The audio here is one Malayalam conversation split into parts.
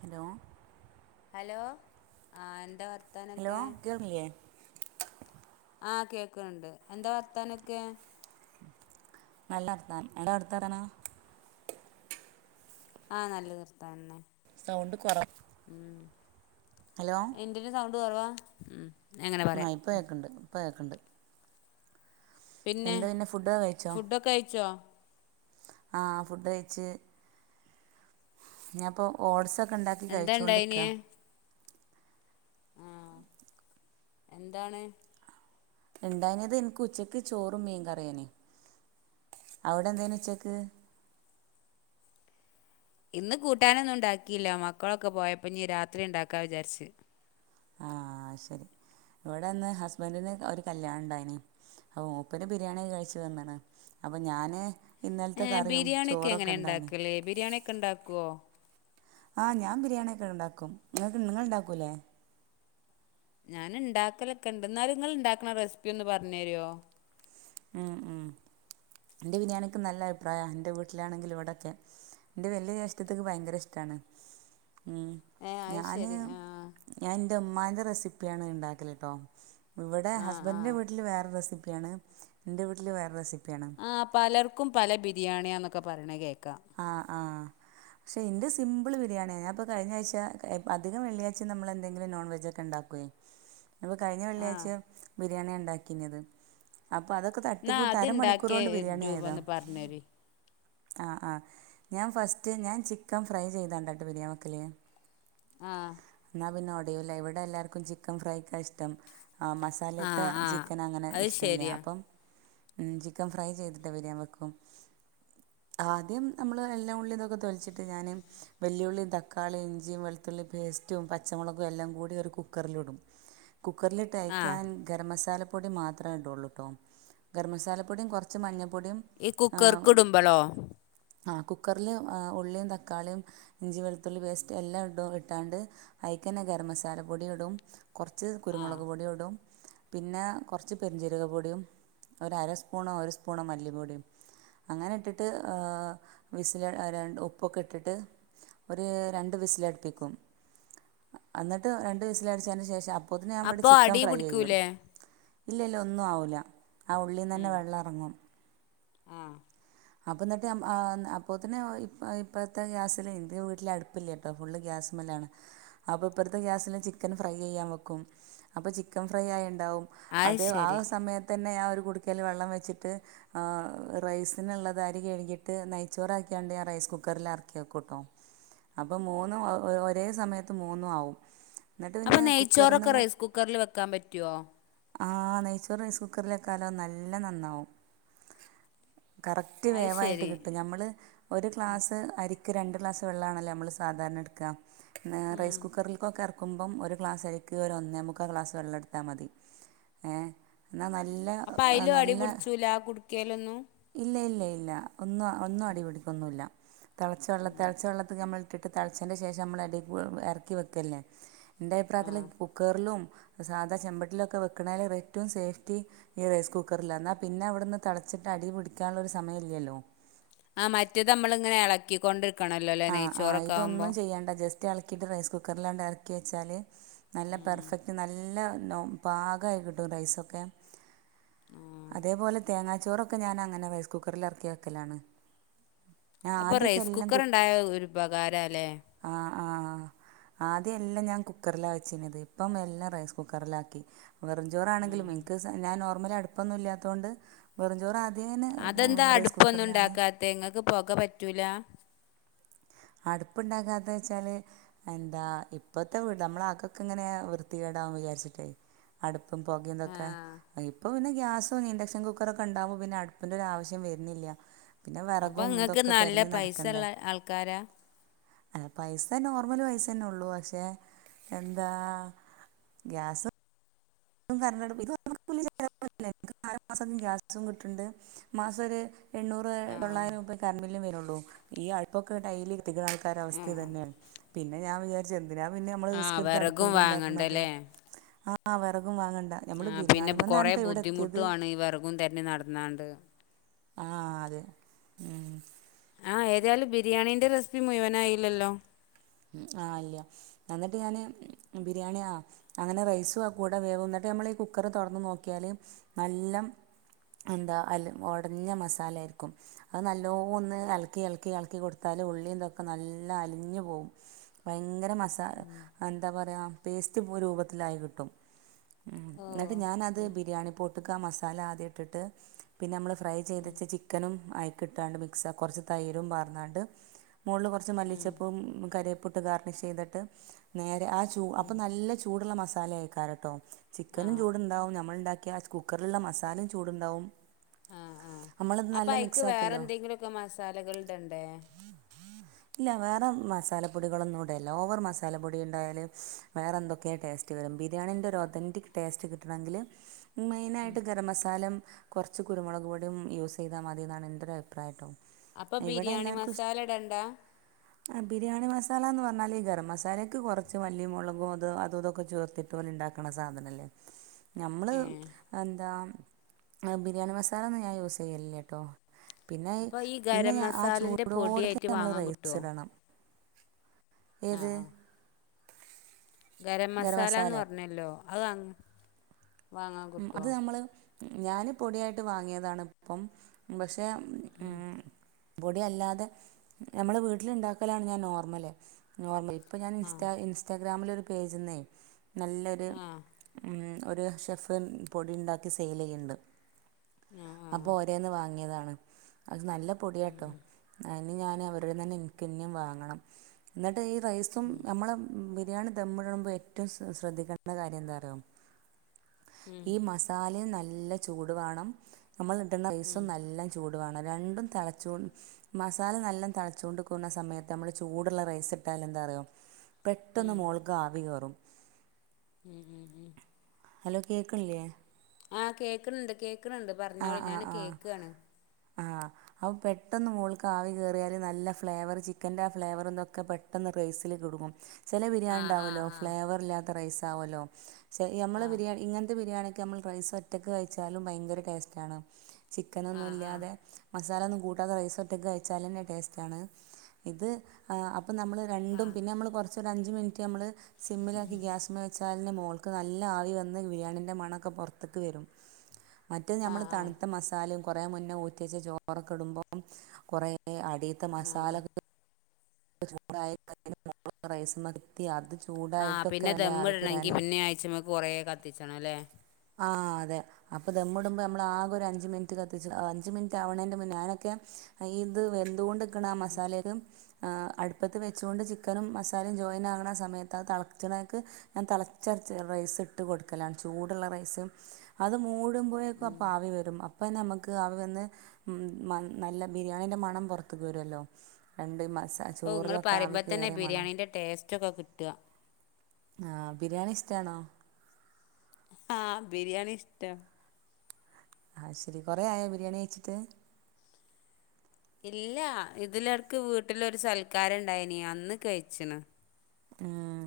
ഹലോ ഹലോ ആ എന്താ വർ ഹലോ കേൾക്ക്ൺ ല്ലേ ആ കേക്ക്ണ് ണ്ട് എന്താ വർത്താനൊക്കെ നല്ല വർത്താനം അവടെ [unintelligible] ആ നല്ല വർത്താനെന്നെ സൗണ്ട് കുറവ് ഉം ഹലോ എന്റെന് സൗണ്ട് കൊറവാ ആ ഇപ്പൊ കേക്കണ്ട് ഇപ്പ കേക്കണ്ട് പിന്നെ കഴിച്ചോ ഫുഡൊക്കയിച്ചോ? ആ ഫുഡ് കയ്ച്ച് ഞാപ്പൊ ഓഡ്സൊ ക്കണ്ടാക്കി എന്താ കഴിച്ചുകൊണ്ട്ക്കാ ആ എന്താണ് ണ്ടായിന്നത് ഇൻക്ക് ഉച്ചക്ക് ചോറും മീൻ കറിയേയ്ന് അവിടെ എന്തേനു ഉച്ചക്ക് ഇന്ന് കൂട്ടാനൊന്നും ണ്ടാക്കില്ല മക്കളൊക്കെ പോയപ്പോ ഞ്ഞി രാത്രി ണ്ടാക്കാ വിചാരിച്ച് ആ ശരി ഇവിടെന്ന് ഹസ്ബന്റിന് ഒരു കല്യാണണ്ടായിന് അപ്പോ മുപ്പര് ബിരിയാണി കഴിച്ചു വന്ന് ണ് അപ്പൊ ഞാന് ഇന്നലത്തെ ഏഹ് കറിയും ബിരിയാണിയൊക്കെ എങ്ങനെ ചോറൊക്കെണ്ടായിന് ഉണ്ടാക്കല് ബിരിയാണിയൊക്കെ ഉണ്ടാക്കുവോ ആ ഞാ ബിരിയാണി ഒക്കെണ്ടാക്കും നിങ്ങൾക്ക് നിങ്ങള്ണ്ടാക്കൂലേ? ഞാന് ണ്ടാക്കലക്കെണ്ട് ന്നാലും ഇങ്ങള്ണ്ടാക്കണ റെസിപ്പി ഒന്ന് പറഞ്ഞേരോ ആ ആ ന്റെ ബിരിയാണിക്ക് നല്ല അഭിപ്രായ ന്റെ വീട്ടിലാണെങ്കിലു ഇവിടൊക്കെ എന്റെ വലിയ ജേഷ്ഠത്തിക്ക് ഭയങ്കര ഇഷ്ട ണ് മ് ഏഹ് അത് ഞാന് ശരി ആഹ് ഞാൻ ന്റെമ്മാന്റെ റെസിപ്പിയാണ് ണ്ടാക്കല്ട്ടോ ഇവിടെ ആഹ് ഹസ്ബന്റിന്റെ ആഹ് വീട്ടില് വേറെ റെസിപ് പ്യാണ് ൻ്റെ വീട്ടില് വേറെ റെസി ആ പലർക്കും പല ബിരിയാണിയാന്നൊക്കെ പറയണ കേ ആ ആ ക്ഷേ ഇന്റെ സിമ്പിൾ ബിരിയാണിയാ ഞാപ്പോ കഴിഞ്ഞായ്ച്ച അധികം വെള്ളിയാഴ്ച നമ്മെന്തെങ്കിലും നോൺ വെജൊക്കെ ഉണ്ടാക്കേ ഞാപ്പൊ കഴിഞ്ഞ ആ വെള്ളിയാഴ്ച ബിരിയാണിയാ ണ്ടാക്കിന്നത് അപ്പൊ അതൊക്കെ എന്നാ തട്ടിക്കൂട്ട് അത്ണ്ടാക്കിയ അരമണിക്കൂറോണ്ട് ബിരിയാണി രൂപം ആയതാ ഒന്ന് പറഞ്ഞരി ആ ആ ഞാൻ ഫസ്റ്റ് ഞാൻ ചിക്കൻ ഫ്രൈ ചെയ്താണ്ടാ ട്ടാ ബിരിയാൻ വെക്കല് ആ ന്നാ പിന്നൊടയൂല ഇവിടെ എല്ലാവർക്കും ചിക്കൻ ഫ്രൈക്കാ ഇഷ്ടം ആഹ് ആ മസാലേത്തെ ആ ചിക്കൻ അങ്ങനെ അത് ഇഷ്ടല്ല ശരിയാ അപ്പം ഉം ചിക്കൻ ഫ്രൈ ചെയ്തിട്ട് വിരിയാൻ വെക്കും ആദ്യം നമ്മൾ എല്ലാം ഉള്ളിം തൊക്കെ തൊലിച്ചിട്ട് ഞാന് വല്ല്യുള്ളി തക്കാളി ഇഞ്ചി വെളുത്തുള്ളി പേസ്റ്റും പച്ച ളകും എല്ലംകൂടി ഒരു കുക്കറിലിടും. കുക്കറിൽ ഇട്ട് ആ അയ്ക്ക് ഞാൻ ഗരമസാല പൊടി മാത്രേ ഇടൊള്ളു ട്ടോ ഗരമസാല പൊടിം കൊറച്ച് മഞ്ഞ ഈ കുക്കർക്ക്ടുമ്പൊളോ ആഹ് കുക്കർല് ഏഹ് ഉള്ളിം തക്കാളിം ഇഞ്ചി വെളുത്തുള്ളി പേസ്റ്റ് എല്ലാം ഇടും ഇട്ടാണ്ട്. അയ് ക്കെന്നെ ഗരം മസാല പൊടി ഇടും കൊറച്ച് ആ കുരുമുളക് പൊട്യൂടും. പിന്നെ കൊറച്ച് പെരിഞ്ചീരക പൊടിം ഒരരസ്പൂണോ ഒരു സ്പൂണോ മല്ലിപൊടിം അങ്ങനെ ഇട്ടിട്ട് ഏഹ് വിസില് രണ് ഉപ്പൊക്കെ ഇട്ടിട്ട് ഒരു രണ്ട് വിസിലടിപ്പിക്കും അന്നിട്ട് രണ്ടു വിസിൽ അടിച്ചേന് ശേഷം അപ്പോത്തിനു ഞാൻ ഇവടെ അപ്പൊ ചിക്കൻ അടി ഫ്രൈ ചെയ്യും പിടിക്കൂലേ ഇല്ല ഇല്ല ഒന്നു ആവൂല ആ ഉള്ളീന്നന്നെ വെള്ളം എറങ്ങും ആഹ് അപ്പ എന്നിട്ട് ആഹ് അപ്പോത്തിന് ഇപ്പ ഇപ്പത്തെ ഗ്യാസില് ഇന്റെ വീട്ടില് അടുപ്പില്ലട്ടോ ഫുള്ള് ഗ്യാസ് സ്‌മലാണ് അപ്പൊ ഇപ്പറത്തെ ഗ്യാസില് ചിക്കൻ ഫ്രൈ ചെയ്യാൻ വെക്കും അപ്പൊ ചിക്കൻ ഫ്രൈ ആയോ ണ്ടാവും. അത് അതെ ആ ശരി സമയത്തന്നെ ഞാൻ ഒരു കുടുക്കേൽ വെള്ളം വച്ചിട്ട് ആഹ് റൈസ് ന്ള്ളത് അരി കഴ്കിയിട്ട് നെയിച്ചോറാക്ക്യാണ്ട് ഞാൻ റൈസ് കുക്കർല് എറക്ക്യേക്കുട്ടോ അപ്പം മൂന്നും ഒ ഒരേ സമയത്ത് മൂന്നു ആവും എന്നിട്ട് പിന്നെ അപ്പം കുക്കറിൽ നെയ്ച്ചോറൊക്കെ റൈസ് കുക്കർല് വെക്കാൻ പറ്റോ? ആഹ് നെയ്ച്ചോർ റൈസ് കുക്കർല് വെക്കാലോ നല്ലം നന്നാവും കറക്റ്റ് അത് വേവായിട്ട് ശരി കിട്ടും ഞമ്മള് ഒരു ഗ്ലാസ്സ് അരി ക്ക് രണ്ട് ഗ്ലാസ് വെള്ളാണല്ലേ നമ്മള് സാധാരണ എടുക്കാ. ന്ന് റൈസ് കുക്കർല്ക്കൊക്കെ എറ ക്കുമ്പം ഒരു ഗ്ലാസരിക്ക് ഒരു ഒന്നേ മുക്കാ ക്ലാസ് വെള്ളട്ത്താ മതി. ഏഹ് ന്നാ നല്ല അപ്പൊ അയിലും അടി നല്ല പിടിച്ചൂല ആ കുടുക്കയിലൊന്നും ഇല്ല ഇല്ല ഇല്ല ഒന്നും ഒന്നും അടിപിടിക്കൊന്നുല്ല. തെളച്ച വെള്ള തെളച്ച വെള്ളത്ത് നമ്മള് ഇട്ടിട്ട് തൾച്ചേൻ്റെ ശേഷം മ്മള് അടീക്ക് എർക്കി വെക്കല്ലേ ഇൻ്റെ ആ അഭിപ്രായത്തില് കുക്കർലും സാധാ ചെമ്പട്ടിൽലൊക്കെ വെക്ക്ണേലും ഏറ്റവും സേഫ്റ്റി ഈ റൈസ് കുക്കർലാ ന്നാ പിന്നെ അവ്ടുന്ന് തളച്ച് അടി പിടിക്കാനുള്ളൊരു സമയില്ലല്ലോ ആ മറ്റേത് നമ്മളിങ്ങനെ ഇളക്കിൊണ്ടിരിക്കണല്ലോല്ലെ നെയ്ച്ചോറൊക്കെ ആവുമ്പോ റ്റ എളക്കിയിട്ട് റൈസ് കുക്കറിലണ്ട് എറക്കി വെച്ചാല് നല്ല പെർഫെക്ട് നല്ല നോ പാകയിട്ട് കിട്ടും റൈസൊക്കെ അതേപോലെ തേങ്ങാച്ചോറൊക്കെ ഞാനങ്ങനെ റൈസ് കുക്കറില് എറക്കി വെക്കലാണ് ഞാൻ അപ്പൊ ആദ്യമൊക്കെ റൈസ് എല്ലാം കുക്കർ കുക്ക് ഉണ്ടായോ ഒരു ഉപകാര അല്ലേ ആഹ ആദ്യം എല്ലാം ഞാൻ കുക്കറില വെച്ചന്നത് ഇപ്പം എല്ലാം റൈസ് കുക്കറിലാക്കി വെറും ചോറാണെങ്കിലും എനിക്ക് ഞാൻ നോർമലടുപ്പൊന്നും ഇല്ലാത്തോണ്ട് വെറുംചോറ് ആദ്യമേ അതെന്താ റൈസ് അടുപ്പൊന്നും കുക്കറിലാണ് ഉണ്ടാക്കാത്ത എങ്ങക്ക് പോക പറ്റൂല അടുപ്പുണ്ടാക്കാത്ത വെച്ചാല് എന്താ ഇപ്പത്തെ വീട് നമ്മള അകൊക്കെ ഇങ്ങനെ വൃത്തിയ വിചാരിച്ചിട്ടേ അടുപ്പും ആ പുകയുംതൊക്കെ ഇപ്പപിന്നെ ഗ്യാസോ ഇൻഡക്ഷൻ കുക്കറ ഒക്കെ ഉണ്ടാവകുമോ പിന്നെ അടുപ്പിന്റെറെ ആവശ്യം വരുന്നില്ല പിന്നെ അപ്പോൾ വിറകും നിങ്ങൾക്ക് ഇതൊക്കെ നല്ല തെരഞ്ഞു പൈസ നടക്കണ്ടേ ഉള്ള ആൾക്കാരാ അ പൈസ നോർമൽ പൈസന്നെ ഉള്ളു പക്ഷെ എന്താ ഗ്യാസ് കറന്റടുപ്പ് [unintelligible] [unintelligible] ഗ്യാസും കിട്ടുണ്ട് മാസം ഒരു എണ്ണൂറ് ആ തൊള്ളായിരം കറന്റ് വരുള്ളൂ ഈ അടുപ്പൊക്കെ ടൈലി കത്തിക്കണ ആൾക്കാരരു അവസ്ഥ തന്നെയ പിന്നെ ഞാൻ വിചാരിച്ച ന്തിനാ പിന്നെ നമ്മള് ആ റിസ്ക് എടുത്ത് വിറകും അടുപ്പുമ്മേ ഇണ്ടാക്കണത് വാങ്ങണ്ടല്ലേ വാങ്ങണ്ട നമ്മള് ആ പിന്നെ ബിരിയാണിമ്മന്നാ കുറേ ണ്ട്ടോ ഇവിടത്തിയത് ബുദ്ധിമുട്ടുമാണ് ഈ വിറകും തന്നെ നടന്നാണ്ട് ആ അതെ ഉം ആ ഏതായാലും ബിരിയാണീന്റെ റെസിപ്പി മുയുവനായില്ലല്ലോ? ഉ ആഹ് ഇല്ല എന്നിട്ട് ഞാന് ബിരിയാണി ആ അങ്ങനെ റൈസും ആ കൂടെ വേവുന്നിട്ട് നമ്മള് കുക്കറ് തുറന്ന് നോക്കിയാല് നല്ലം എന്താ അ ഉടഞ്ഞ മസാലായിരിക്കും അത് നല്ലോ ഒന്ന് ഇലക്കി ഇലക്കി ഇളക്കി കൊടുത്ത ഉള്ളീന്തൊക്കെ നല്ല അലിഞ് പോവും ഭയങ്കര മസ എന്താ പറയാ പേസ്റ്റ് രൂപത്തിലായി കിട്ടും ഉ ഓ എന്നിട്ട് ഞാനത് ബിരിയാണി പൊട്ടുക്ക് ആ മസാല ആദ്യം ഇട്ടിട്ട് പിന്നെ മ്മള് ഫ്രൈ ചെയ്തി ചിക്കനും ആയിക്കിട്ടാണ്ട് മിക്സ് കുറച്ച് തൈരും പാർന്നാണ്ട് മോള് കുറച്ച് മല്ലിച്ചപ്പും കരപ്പൊട്ട് ഗർണിഷ് ചെയ്തിട്ട് നേരെ ആ ചൂ അപ്പൊ നല്ല ചൂടുള്ള മസാല അയക്കാറ ട്ടോ ആ ചിക്കനും ചൂടുണ്ടാവും നമ്മൾ ഉണ്ടാക്കിയ കുക്കറിലുള്ള മസാലയും ചൂടുണ്ടാവും നമ്മളത് അപ്പൊ നല്ല അയിക്ക് വേറെ മിക്സാക്കിയല്ലോ എന്തെങ്കിലുക്കെ മസാലകളിടണ്ടേ [inaudible] ഇല്ല വേറെ മസാലപ്പൊടികളൊന്നും ഇടല്ല ഓവർ മസാലപ്പൊടി ഇണ്ടായാലും വേറെ എന്തൊക്കെയാണ് ടേസ്റ്റ് വര ബിരിയാണിന്റെ ഒരു ഒതന്റിക് ടേസ്റ്റ് കിട്ടണങ്കില് മെയിനായിട്ട് ഗരം മസാലേം കുറച്ച് കുരുമുളക് പൊടിം യൂസ് ചെയ്താ മതി ന്നാണ് എൻ്റെരു അഭിപ്രായട്ടോ അപ്പൊ ബിരിയാണി മസാല ഇടണ്ട ആ ബിരിയാണ മസാ മന്ന് പറഞ്ഞാല് ഈ ഗരം മസാലക്ക് കുറച്ച് മല്ലിം മുളകും അതു അതുതൊക്കെ ചേർത്തിട്ട് ഓല് ഇണ്ടാക്കണ സാധനല്ലേ [inaudible] ഞമ്മള് ഏ എന്താ ബിരിയാണി മസാലന്നും ഞാൻ യൂസ് ചെയ്യലില്ലട്ടോ പിന്നെ അപ്പൊ ഈ പിന്നെ ഗരം ആ മസാലന്റെ ചൂടോടക്കെ പൊടിയായിട്ട് നമ്മള് വാങ്ങാൻ റൈസ് കിട്ടുവോ ഇടണം ആഹ് ഏത്? ആഹ് ഗരം മസാലാന്ന് പറഞ്ഞല്ലോ അതങ് വാങ്ങാൻ കിട്ടോ? ഞാന് പൊടിയായിട്ട് വാങ്ങിയതാണ് ഇപ്പം പക്ഷെ ഉ പൊടിയല്ലാതെ നമ്മളെ വീട്ടില ഇ ണ്ടാക്കലാണ് ഞാൻ നോർമല് നോർമൽ ഇ പ്പോ ഞാൻ ആഹ് ഇൻസ്റ്റാ ഇൻസ്റ്റാഗ്രാമിലൊരു പേജിന്നേ നല്ലൊരു ആഹ് മ് ഒരു ഷെഫ് പൊടി ഇണ്ടാക്കി സെയിൽ ചെയ്യുണ്ണ്ട് ആഹ് ആഹ് അപ്പോൾ ഓരേന്ന് വാങ്ങിയതാണ് അത് നല്ല പൊടിയാട്ടോ ഞാന് അവരുടെതെന്നെ എനക്ക് ഇന്നിം വാങ്ങണം ന്നിട്ട് ഈ റൈസും നമ്മെളെ ബിരിയാണി ദംടുമ്പേ റ്റവും ശ്രദ്ധിക്കണ്ട കാര്യം ന്താ അറിയോ ഈ മസാലയും ന നല്ല ചൂട് വാണം. നമ്മളിട്ന്ന റൈസും നല്ല ചൂട് വേണം. രണ്ടും തെളച്ചോ മസാല നല്ലോം തെളച്ചോണ്ട്ക്ക്ന്ന സമയത്ത് നമ്മ ചൂട്ള്ള റൈസ് ഇട്ട എന്താറിയൊ. പെട്ടന്ന് മോൾക്ക് ആവി കേറും. [inaudible] ഹലോ കേക്കണില്ലേ ചോദ്യചിഹ്നം ആ കേക്ക്ണണ്ട് കേക്കണണ്ട് ആ പറഞ്ഞോളി ഞാൻ കേക്ക്ആണ്. അവു പെട്ടന്ന് മോൾക്ക് ആവി കേ റിയാൽ നല്ല ഫ്ലേവർ ചിക്കന്റെ ആ ഫ്ലാവെർതൊക്കെ പെട്ടെന്ന് റൈസിൽ [unintelligible] ചെല ബിരിയാണ് ആഹ് ആഹ് ഇണ്ടാവുമല്ലോ. ആഹ് ഫ്ലേവർ ഇല്ലാത്ത റൈസ ആവുല്ലോ ച നമ്മൾ ബിരിയാണി ഇങ്ങനത്തെ ബിരിയാണി നമ്മൾ റൈസ് ഒറ്റക്ക് കഴിച്ചാലും ഭയങ്കര ടേസ്റ്റ്ണ് ആഹ് ആഹ് ആഹ് ചിക്കനൊന്നുംല്ലാതെ. മസാലെന്നും കൂട്ടാതെ റൈസോറ്റക്കു കയിച്ചാലെന്നെ ടെയ്സ്റ്റാണ് ഇത് ആ അപ്പം നമ്മൾ രണ്ടും പിന്നെ നമ്മൾ കോർച്ച് അഞ്ച് മിനിറ്റ് നമ്മൾ സിമ്മിലാക്കി ഗ്യാസുമ്മ വെച്ചാൽ ന്റെ മോൾക്ക് നല്ല ആവി വന്ന് ബിരിയാണിന്റെ മണൊക്കെ പുറത്ത്ക്ക് വരും. മറ്റേത് ആഹ് നമ്മൾ ആഹ് തണുത്ത മസാലയും കുറേ മുന്നേ ഊറ്റി വെച്ച ചോറൊക്കെ ഇടുമ്പോം കുറേ അട് അടീത്തെ ആഹ് ആഹ് മസാലക് ചൂടായ [unintelligible] റൈസും മത്തിയാത്. ആ പിന്നെ ദമ്മിടണെങ്കി പിന്നെ ആയിച്ചിമ്മക്ക് കൊറെ കത്തിച്ചണോല്ലേ. ആ അതെ അപ്പോ ദമ്മുടുമ്പോൾ നമ്മൾ ആകെ ഒരു അഞ്ച് മിനിറ്റ് കത്തിച്ച് അഞ്ച് മിനിറ്റ് ആവണെന്റെ മുന്നേ ഞാനൊക്കെ ഈ ഇത് വെന്തുട്കനെ ആ മസാലക്ക് ആ അടുപ്പത്ത് വെച്ചൊണ്ട് ചിക്കനും മസാലയും ജോയിൻ ആകണ സമയത്ത് അത് തിളച്ചണേക്കു ഞാൻ തളച്ച റൈസിട്ട് കൊടുക്കലാണ് ചൂട് ഇപ്പുള്ള റൈസും. അത് മൂടുമ്പോയെ ക്കും അപ്പോ ആവി വരും അപ്പ നമുക്ക് അവി വന്ന് നല്ല ബിരിയാണീന്റെ മണം പുറത്തക്ക് വരുവല്ലോ രണ്ട് മാ ഔ നിങ്ങൾ പറയുമ്പോ തന്നെ ബിരിയാണിന്റെ ടേസ്റ്റൊക്കെ കിട്ടാ ആ ബിരിയാണി ഇഷ്ട്ടാണോ ആഹ ബിരിയാണി ഇഷ്ടാ. ഐശെരി കുറെയായോ ബിരിയാണി കയിച്ചിട്ട്. ഇല്ല ഇതിലടക്ക് വീട്ടിലൊരു സൽക്കാരംണ്ടായിനി അന്ന് കയിച്ച്ണ്. ഉം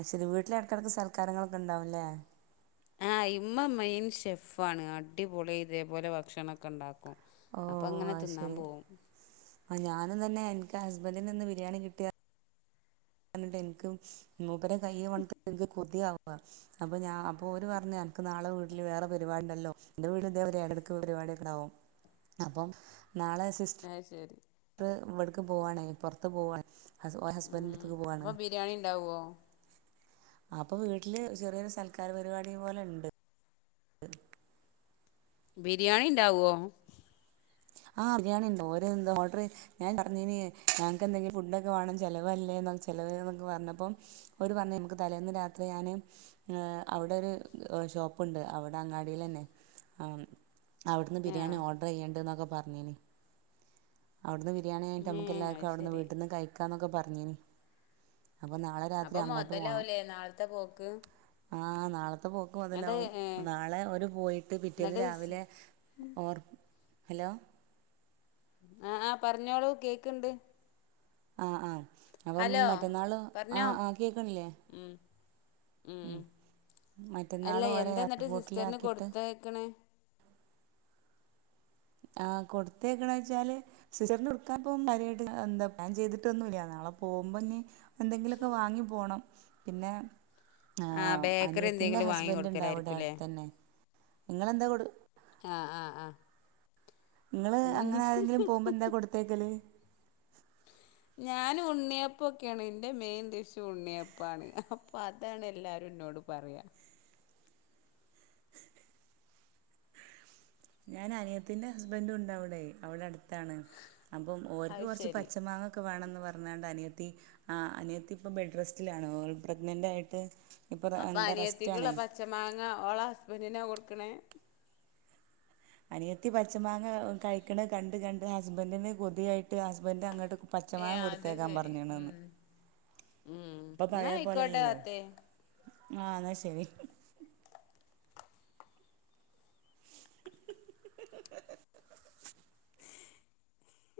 ഐശ്ശെരി വീട്ടിലെ എടക്കെടക്ക് സൽക്കാരങ്ങളൊക്കെ ഇണ്ടാവുംല്ലേ. ആ ഇമ്മ മെയിൻ ഷെഫ്ഫാണ് അടിപൊളി ഇതേപോലെ ഭക്ഷണംക്കെണ്ടാക്കും. ഓ അ ശരി ആ ഞാനും തന്നെ എനിക്ക് ഹസ് [unintelligible] നിന്ന് ബിരിയാണി കിട്ടിയ [unintelligible] ന്ക്കും മൂപ്പരെ കയ്യെ മണത്തിട്ട്ന്ക്ക് കൊതിയാവും. അപ്പൊഞാ അപ്പൊ ഓര് പറഞ്ഞു എനിക്ക് നാളെ വീട്ടിൽ വേറെ പരിവാ ണ്ടല്ലോ എന്റെ [unintelligible] [unintelligible] [unintelligible] അപ്പം. നാളെ അത് ശരി സിസ്റ്റർ ഇവിടക്ക് പോവാൻ പോർത്ത് പോവാണ്. ഓരെ ഉം ഹസ്ബൻഡന്റെത്തക്ക് പോവാണ്. അപ്പം ബിരിയാണി ഉണ്ടാവോ അപ്പം വീട്ടിൽ ചെറിയൊരു സൽക്കാര പരിപാടി പോലെണ്ട്. ബിരിയാണി ഉണ്ടാവോ ആ ബിരിയാണിയിണ്ട് ഓര് എന്തൊ ഓർഡർ ചെയ്ത് ഞാൻ പറഞ്ഞിനി ഞങ്ങക്കെന്തെങ്കിലും ഫുഡ്ഡോക്കെ വേണം ചെലവല്ലേ. ചെലവ് ന്നൊക്കെ പറഞ്ഞപ്പം ഒര് പറഞ്ഞീന് ഇൻക്ക് തലേന്ന് രാത്രി ഞാൻ എ അവിടെരു [unintelligible] ഷോപ്പുണ്ട് അവിടെ അങ്ങാടിലന്നെ ആ അവ്ട്ന്ന് ബിരിയാണി ആഹ് ഓർഡർ ചെയ്യണ്ട്ന്നൊക്കെ പറഞ്ഞിനി. അവ്ട്ന്ന് ബിരിയാണി ആയിട്ട് നമുക്ക് ഏഹ് എല്ലാവർക്കും അത് അവിടുന്ന് ശരി വീട്ടിൽ നിന്ന് കയിക്കാന്നൊക്കെ പറഞ്ഞീനി. അപ്പം നാള രാത്രി അപ്പം അങ്ങോട്ട് പോണം. മൊതലാവൂലേ നാളത്തെ പോക്ക് ആ നാളെ പോക്ക് എന്നിട്ട് മൊതലാവും. ഏഹ് നാളെ ഓര് പോയിട്ട് പിറ്റേന്ന് എന്നിട്ട് സ് രാവിലെ ഓർ ഹലോ? ആഹ് ആ പറഞ്ഞോളൂ കേക്കിണ്ട്. ആ ആ അപ്പം മറ്റന്നാൾ ആ പറഞ്ഞോ ആ കേക്കണില്ലേ ഉം. മറ്റന്നാൾ അല്ല ഓരോ എന്തെ എന്നിട്ട് സിസ്റ്ററിന് എയർപോർട്ടിലാക്കിയിട്ട് കൊടുത്തയ്ക്കണേ ആ കൊടുത്തായക്നെ വെച്ചാൽ സിസ്റ്റർന് കൊടുക്കാൻപ്പം കാര്യായിട്ട് എന്താ പ്ലാൻ ചെയ്തിട്ടൊന്നുല്ല. അങ്ങനെ നാളെ പോവുമ്പം [unintelligible] എന്തെങ്കിലൊക്കെ വാങ്ങി പോണം. പിന്നെ ആ ആഹ് ബേക്കറി അനിയത്തിന്റെ എന്തെങ്കിലും വാങ്ങി ഹസ്ബന്റിണ്ടവിടെ കൊടുക്കലായിരിക്കുംല്ലേ അടുത്തന്നേ. നിങ്ങളെന്താ കൊടു ആ ആ ആ നിങ്ങള് അങ്ങനെ ആരെങ്കിലും പോവുമ്പോന്താ കൊടുത്തയക്കല്. ഞാൻ ഉണ്ണിയപ്പൊക്കെയാണ്. എന്റെ മെയിൻ ഡിഷ് ഉണ്ണിയപ്പാണ്. അപ്പൊ അതാണ് എല്ലാരും പറയാ. ഞാൻ അനിയത്തിന്റെ ഹസ്ബൻഡ്ണ്ടവിടെ അവിടെ അടു ത്താണ്. അപ്പ ഓര്ക്ക് അത് കൊറച്ച് ശരി പച്ച മാങ്ങക്കെ വേണന്ന് പറഞ്ഞണ്ട് അനിയ ആ അനിയത്തി ഇപ്പ ബെഡ് റെസ്റ്റിലാണ്. ഓല് പ്രഗ്നന്റായിട്ട്. അപ്പ അനിയത്തിക്കുള്ള പച്ച മാങ്ങ ഓളെ ഹസ്ബൻന്റിനാ കൊടുക്കണേ. അനിയത്തി പച്ച മാങ്ങ കഴിക്കണ കണ്ട്, കണ്ട്, ഹസ്ബന്റിന് കൊതിയായിട്ട് ഹസ്ബന്റ് അങ്ങട്ട് പച്ച ഏ മാങ്ങ അത് കൊടുത്തേക്കാൻ ശരി പറഞ്ഞെണാണ്. ഉം ഉം ഇപ്പ എന്നാ പഴയ ആയിക്കോട്ടെ പോലല്ലല്ലോ. താത്തേ ആ അന്നാ ശരി.